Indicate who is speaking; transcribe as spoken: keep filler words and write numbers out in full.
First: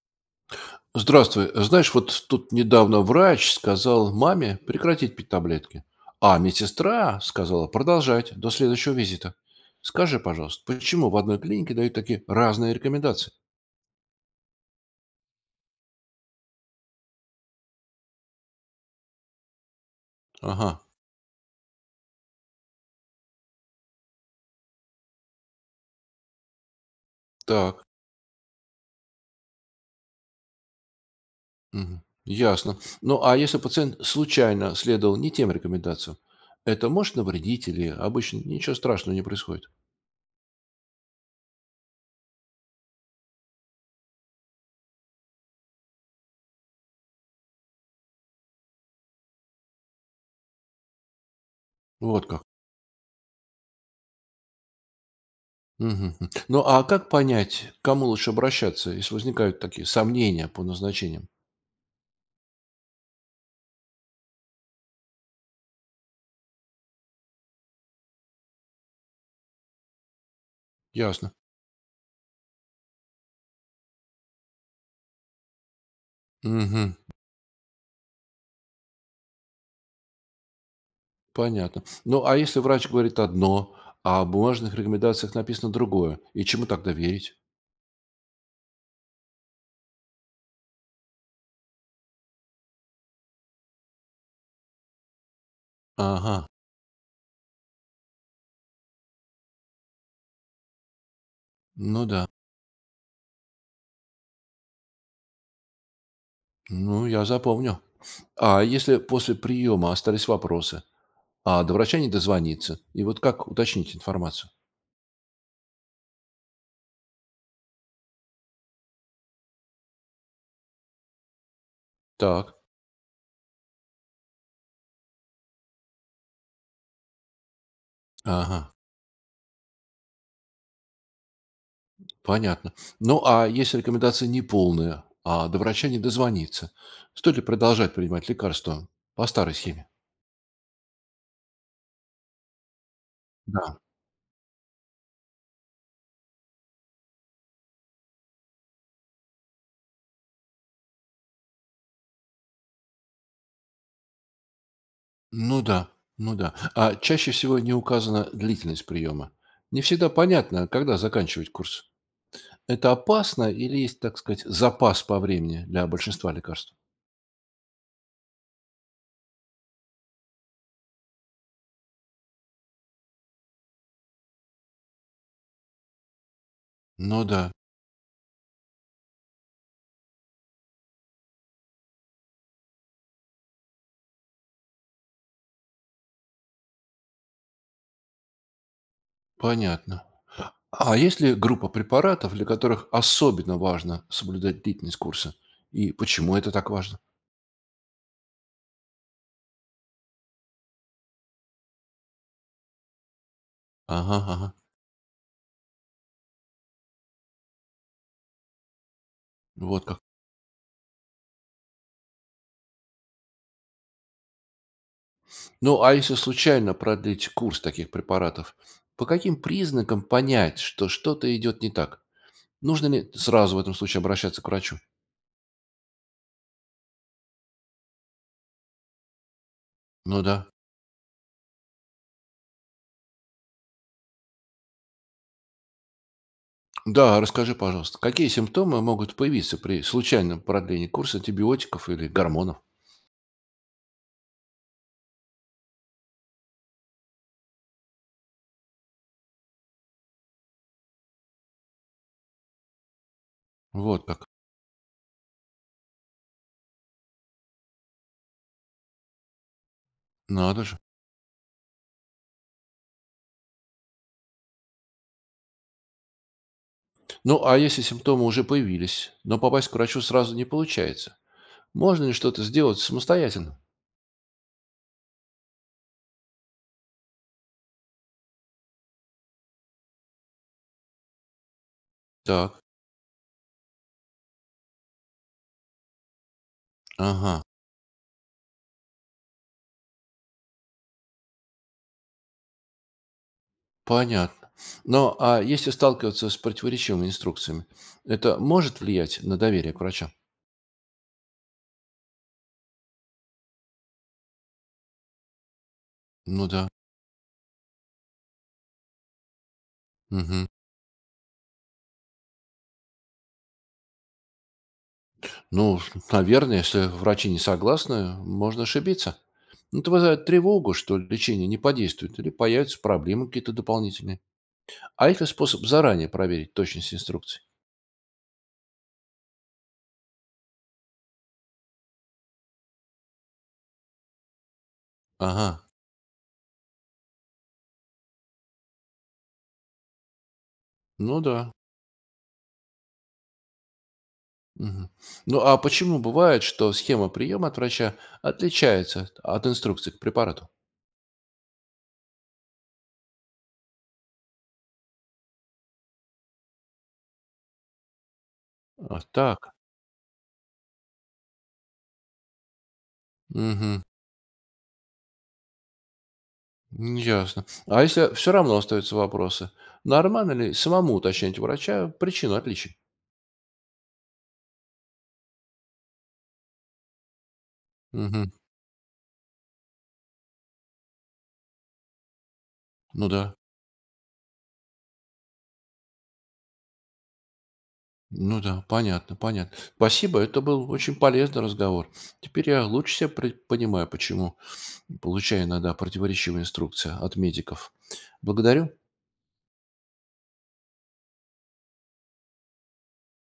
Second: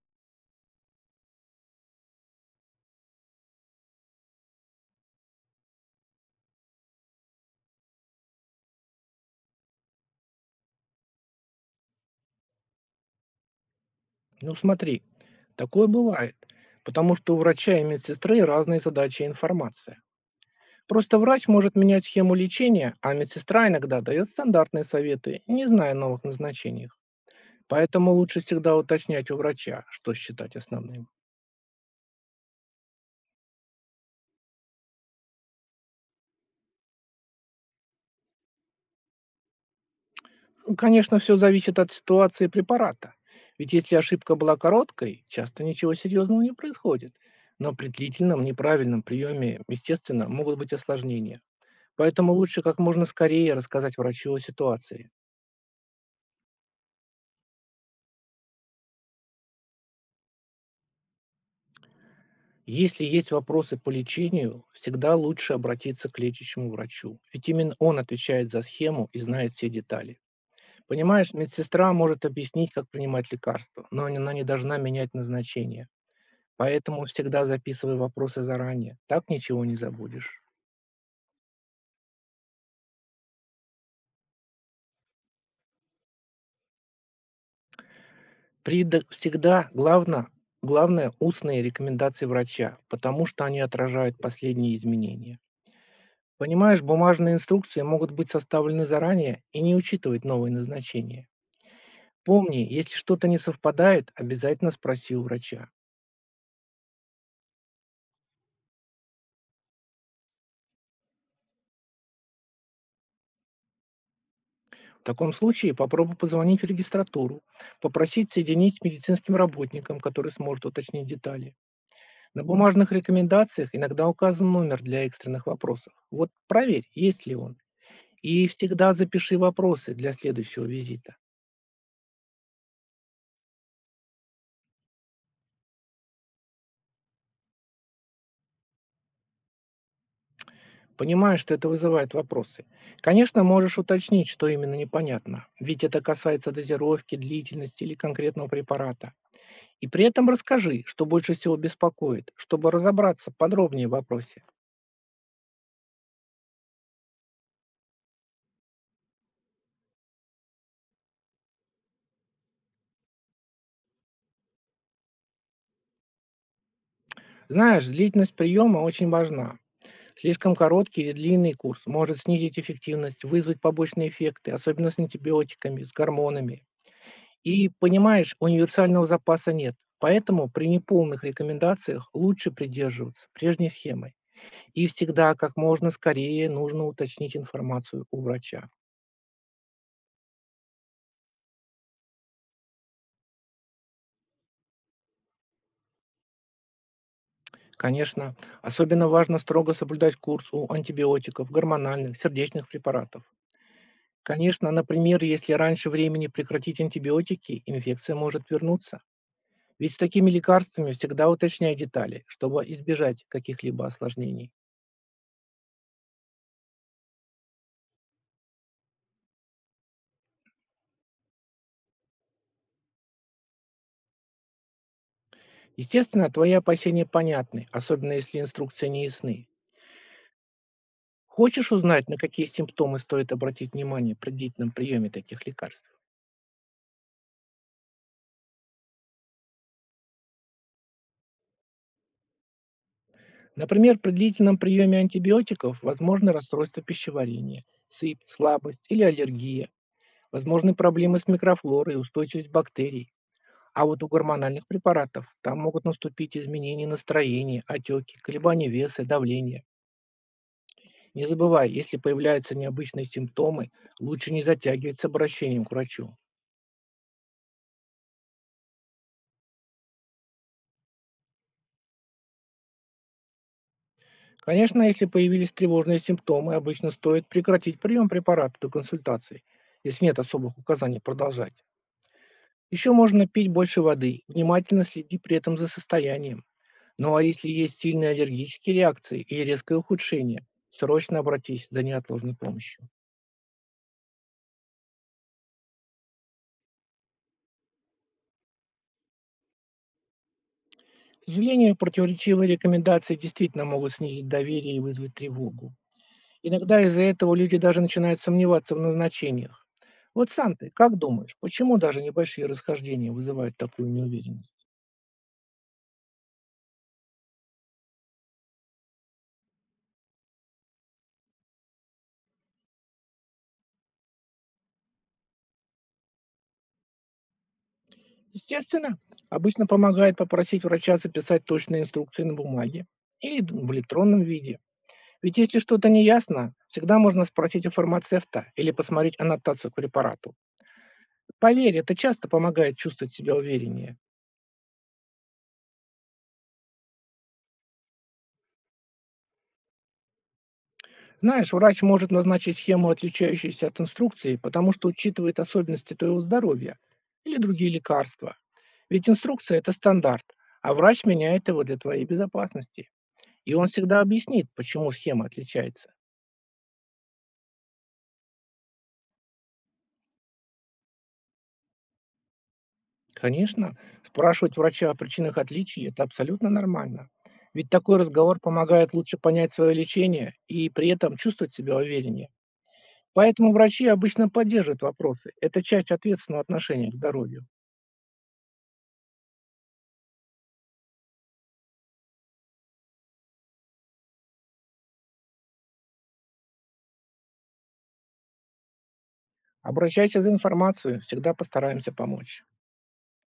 Speaker 1: Здравствуй. Знаешь, вот тут недавно врач сказал маме прекратить пить таблетки, а медсестра сказала продолжать до следующего визита. Скажи, пожалуйста, почему в одной клинике дают такие разные рекомендации?
Speaker 2: Ну смотри, такое бывает, потому что у врача и медсестры разные задачи и информация.
Speaker 1: Ага,
Speaker 2: Просто врач может менять схему лечения, а медсестра иногда дает стандартные советы, не зная о новых назначениях.
Speaker 1: так,
Speaker 2: Поэтому лучше всегда уточнять у врача, что считать основным.
Speaker 1: мгм, ясно. Ну, а если пациент случайно следовал не тем рекомендациям, это может навредить или обычно ничего страшного не происходит?
Speaker 2: Ну, конечно, все зависит от ситуации препарата. Ведь если ошибка была короткой, часто ничего серьезного не происходит. Но при длительном неправильном приеме, естественно, могут быть осложнения.
Speaker 1: Вот
Speaker 2: Поэтому
Speaker 1: как.
Speaker 2: лучше как можно скорее рассказать врачу о ситуации.
Speaker 1: Мгм. Хм. Ну, а как понять, к кому лучше обращаться, если возникают такие сомнения по назначениям?
Speaker 2: Если есть вопросы по лечению, всегда лучше обратиться к лечащему врачу, ведь именно он отвечает за схему и знает все детали. Понимаешь,
Speaker 1: Ясно.
Speaker 2: медсестра может объяснить, как принимать лекарства, но она не должна менять назначение.
Speaker 1: Мгм.
Speaker 2: Поэтому всегда записывай вопросы заранее, так ничего не забудешь.
Speaker 1: Понятно. Ну, а если врач говорит одно, а в бумажных рекомендациях написано другое, и чему тогда верить?
Speaker 2: При до- всегда главное, главное устные рекомендации врача, потому что они отражают последние изменения.
Speaker 1: Ага,
Speaker 2: Понимаешь, бумажные инструкции могут быть составлены заранее и не учитывать новые назначения.
Speaker 1: ну да,
Speaker 2: Помни, если что-то не совпадает, обязательно спроси у врача.
Speaker 1: ну я запомню. А если после приема остались вопросы, а до врача не дозвониться, и вот как уточнить информацию?
Speaker 2: В таком случае попробуй позвонить в регистратуру, попросить соединить с медицинским работником, который сможет уточнить детали. На
Speaker 1: Так,
Speaker 2: бумажных рекомендациях иногда указан номер для экстренных вопросов. Вот проверь, есть ли он. И
Speaker 1: ага,
Speaker 2: всегда запиши вопросы для следующего визита.
Speaker 1: понятно. Ну, а если рекомендация неполная, а до врача не дозвониться, стоит ли продолжать принимать лекарства по старой схеме?
Speaker 2: Понимаю, что это вызывает вопросы. Конечно, можешь
Speaker 1: Да.
Speaker 2: уточнить, что именно непонятно, ведь это касается дозировки, длительности или конкретного препарата. И при этом расскажи, что больше всего беспокоит, чтобы разобраться подробнее в вопросе.
Speaker 1: Ну да, ну да. А чаще всего не указана длительность приема. Не всегда понятно, когда заканчивать курс. Это опасно или есть, так сказать, запас по времени для большинства лекарств?
Speaker 2: Знаешь, длительность приема очень важна. Слишком короткий или длинный курс может снизить эффективность, вызвать побочные эффекты, особенно с антибиотиками, с гормонами.
Speaker 1: Ну да,
Speaker 2: И понимаешь, универсального запаса нет, поэтому при неполных рекомендациях лучше придерживаться прежней схемы. И всегда как можно скорее нужно уточнить информацию у врача.
Speaker 1: понятно. А есть ли группа препаратов, для которых особенно важно соблюдать длительность курса? И почему это так важно?
Speaker 2: Конечно, особенно важно строго соблюдать курс у антибиотиков, гормональных, сердечных препаратов.
Speaker 1: Ага, ага.
Speaker 2: Конечно, например, если раньше времени прекратить антибиотики, инфекция может вернуться.
Speaker 1: Вот
Speaker 2: Ведь с
Speaker 1: как.
Speaker 2: такими лекарствами всегда уточняй детали, чтобы избежать каких-либо осложнений.
Speaker 1: Ну, а если случайно продлить курс таких препаратов, по каким признакам понять, что что-то идет не так? Нужно ли сразу в этом случае обращаться к врачу?
Speaker 2: Естественно, твои опасения понятны, особенно если инструкции не ясны.
Speaker 1: Ну да.
Speaker 2: Хочешь узнать, на какие симптомы стоит обратить внимание при длительном приеме таких лекарств?
Speaker 1: Да, расскажи, пожалуйста, какие симптомы могут появиться при случайном продлении курса антибиотиков или гормонов?
Speaker 2: Например, при длительном приеме антибиотиков возможно расстройство пищеварения, сыпь, слабость или аллергия, возможны проблемы с микрофлорой и устойчивость бактерий. А вот
Speaker 1: Вот
Speaker 2: у
Speaker 1: как.
Speaker 2: гормональных препаратов там могут наступить изменения настроения, отеки, колебания веса, и давления.
Speaker 1: Надо же.
Speaker 2: Не забывай, если появляются необычные симптомы, лучше не затягивать с обращением к врачу.
Speaker 1: Ну, а если симптомы уже появились, но попасть к врачу сразу не получается, можно ли что-то сделать самостоятельно?
Speaker 2: Конечно, если появились тревожные симптомы, обычно стоит прекратить прием препарата до консультации, если нет особых указаний продолжать.
Speaker 1: Так,
Speaker 2: Еще можно пить больше воды, внимательно следи при этом за состоянием. Ну а
Speaker 1: ага,
Speaker 2: если есть сильные аллергические реакции и резкое ухудшение, срочно обратись за неотложной помощью.
Speaker 1: понятно. Но а если сталкиваться с противоречивыми инструкциями, это может влиять на доверие к врачам?
Speaker 2: К сожалению, противоречивые рекомендации действительно могут снизить доверие и вызвать тревогу.
Speaker 1: Ну да.
Speaker 2: Иногда из-за этого люди даже начинают сомневаться в назначениях. Вот
Speaker 1: Мгм.
Speaker 2: сам ты, как думаешь, почему даже небольшие расхождения вызывают такую неуверенность?
Speaker 1: Ну, наверное, если врачи не согласны, можно ошибиться. Ну, это вызывает тревогу, что лечение не подействует, или появятся проблемы какие-то дополнительные. А это способ заранее проверить точность инструкций.
Speaker 2: Естественно, обычно помогает попросить врача записать точные инструкции на бумаге или д- в электронном виде. Ведь
Speaker 1: Ага,
Speaker 2: если что-то не ясно, всегда можно спросить у фармацевта или посмотреть аннотацию к препарату.
Speaker 1: ну да.
Speaker 2: Поверь, это часто помогает чувствовать себя увереннее.
Speaker 1: Мгм. Ну а почему бывает, что схема приема от врача отличается от инструкции к препарату?
Speaker 2: Знаешь, врач может назначить схему, отличающуюся от инструкции, потому что учитывает особенности твоего здоровья или другие лекарства.
Speaker 1: А,
Speaker 2: Ведь
Speaker 1: так.
Speaker 2: инструкция — это стандарт, а врач меняет его для твоей безопасности. И он
Speaker 1: Угу.
Speaker 2: всегда объяснит, почему схема отличается.
Speaker 1: Ясно. А если все равно остаются вопросы, нормально ли самому уточнять у врача причину отличий?
Speaker 2: Конечно, спрашивать врача о причинах отличий — это абсолютно нормально. Ведь такой
Speaker 1: Угу.
Speaker 2: разговор помогает лучше понять свое лечение и при этом чувствовать себя увереннее.
Speaker 1: Ну да.
Speaker 2: Поэтому врачи обычно поддерживают вопросы. Это часть ответственного отношения к здоровью.
Speaker 1: Ну да, понятно, понятно. Спасибо, это был очень полезный разговор. Теперь я лучше себя пре- понимаю, почему получаю иногда противоречивые инструкции от медиков. Благодарю.
Speaker 2: Обращайся за информацией, всегда постараемся помочь.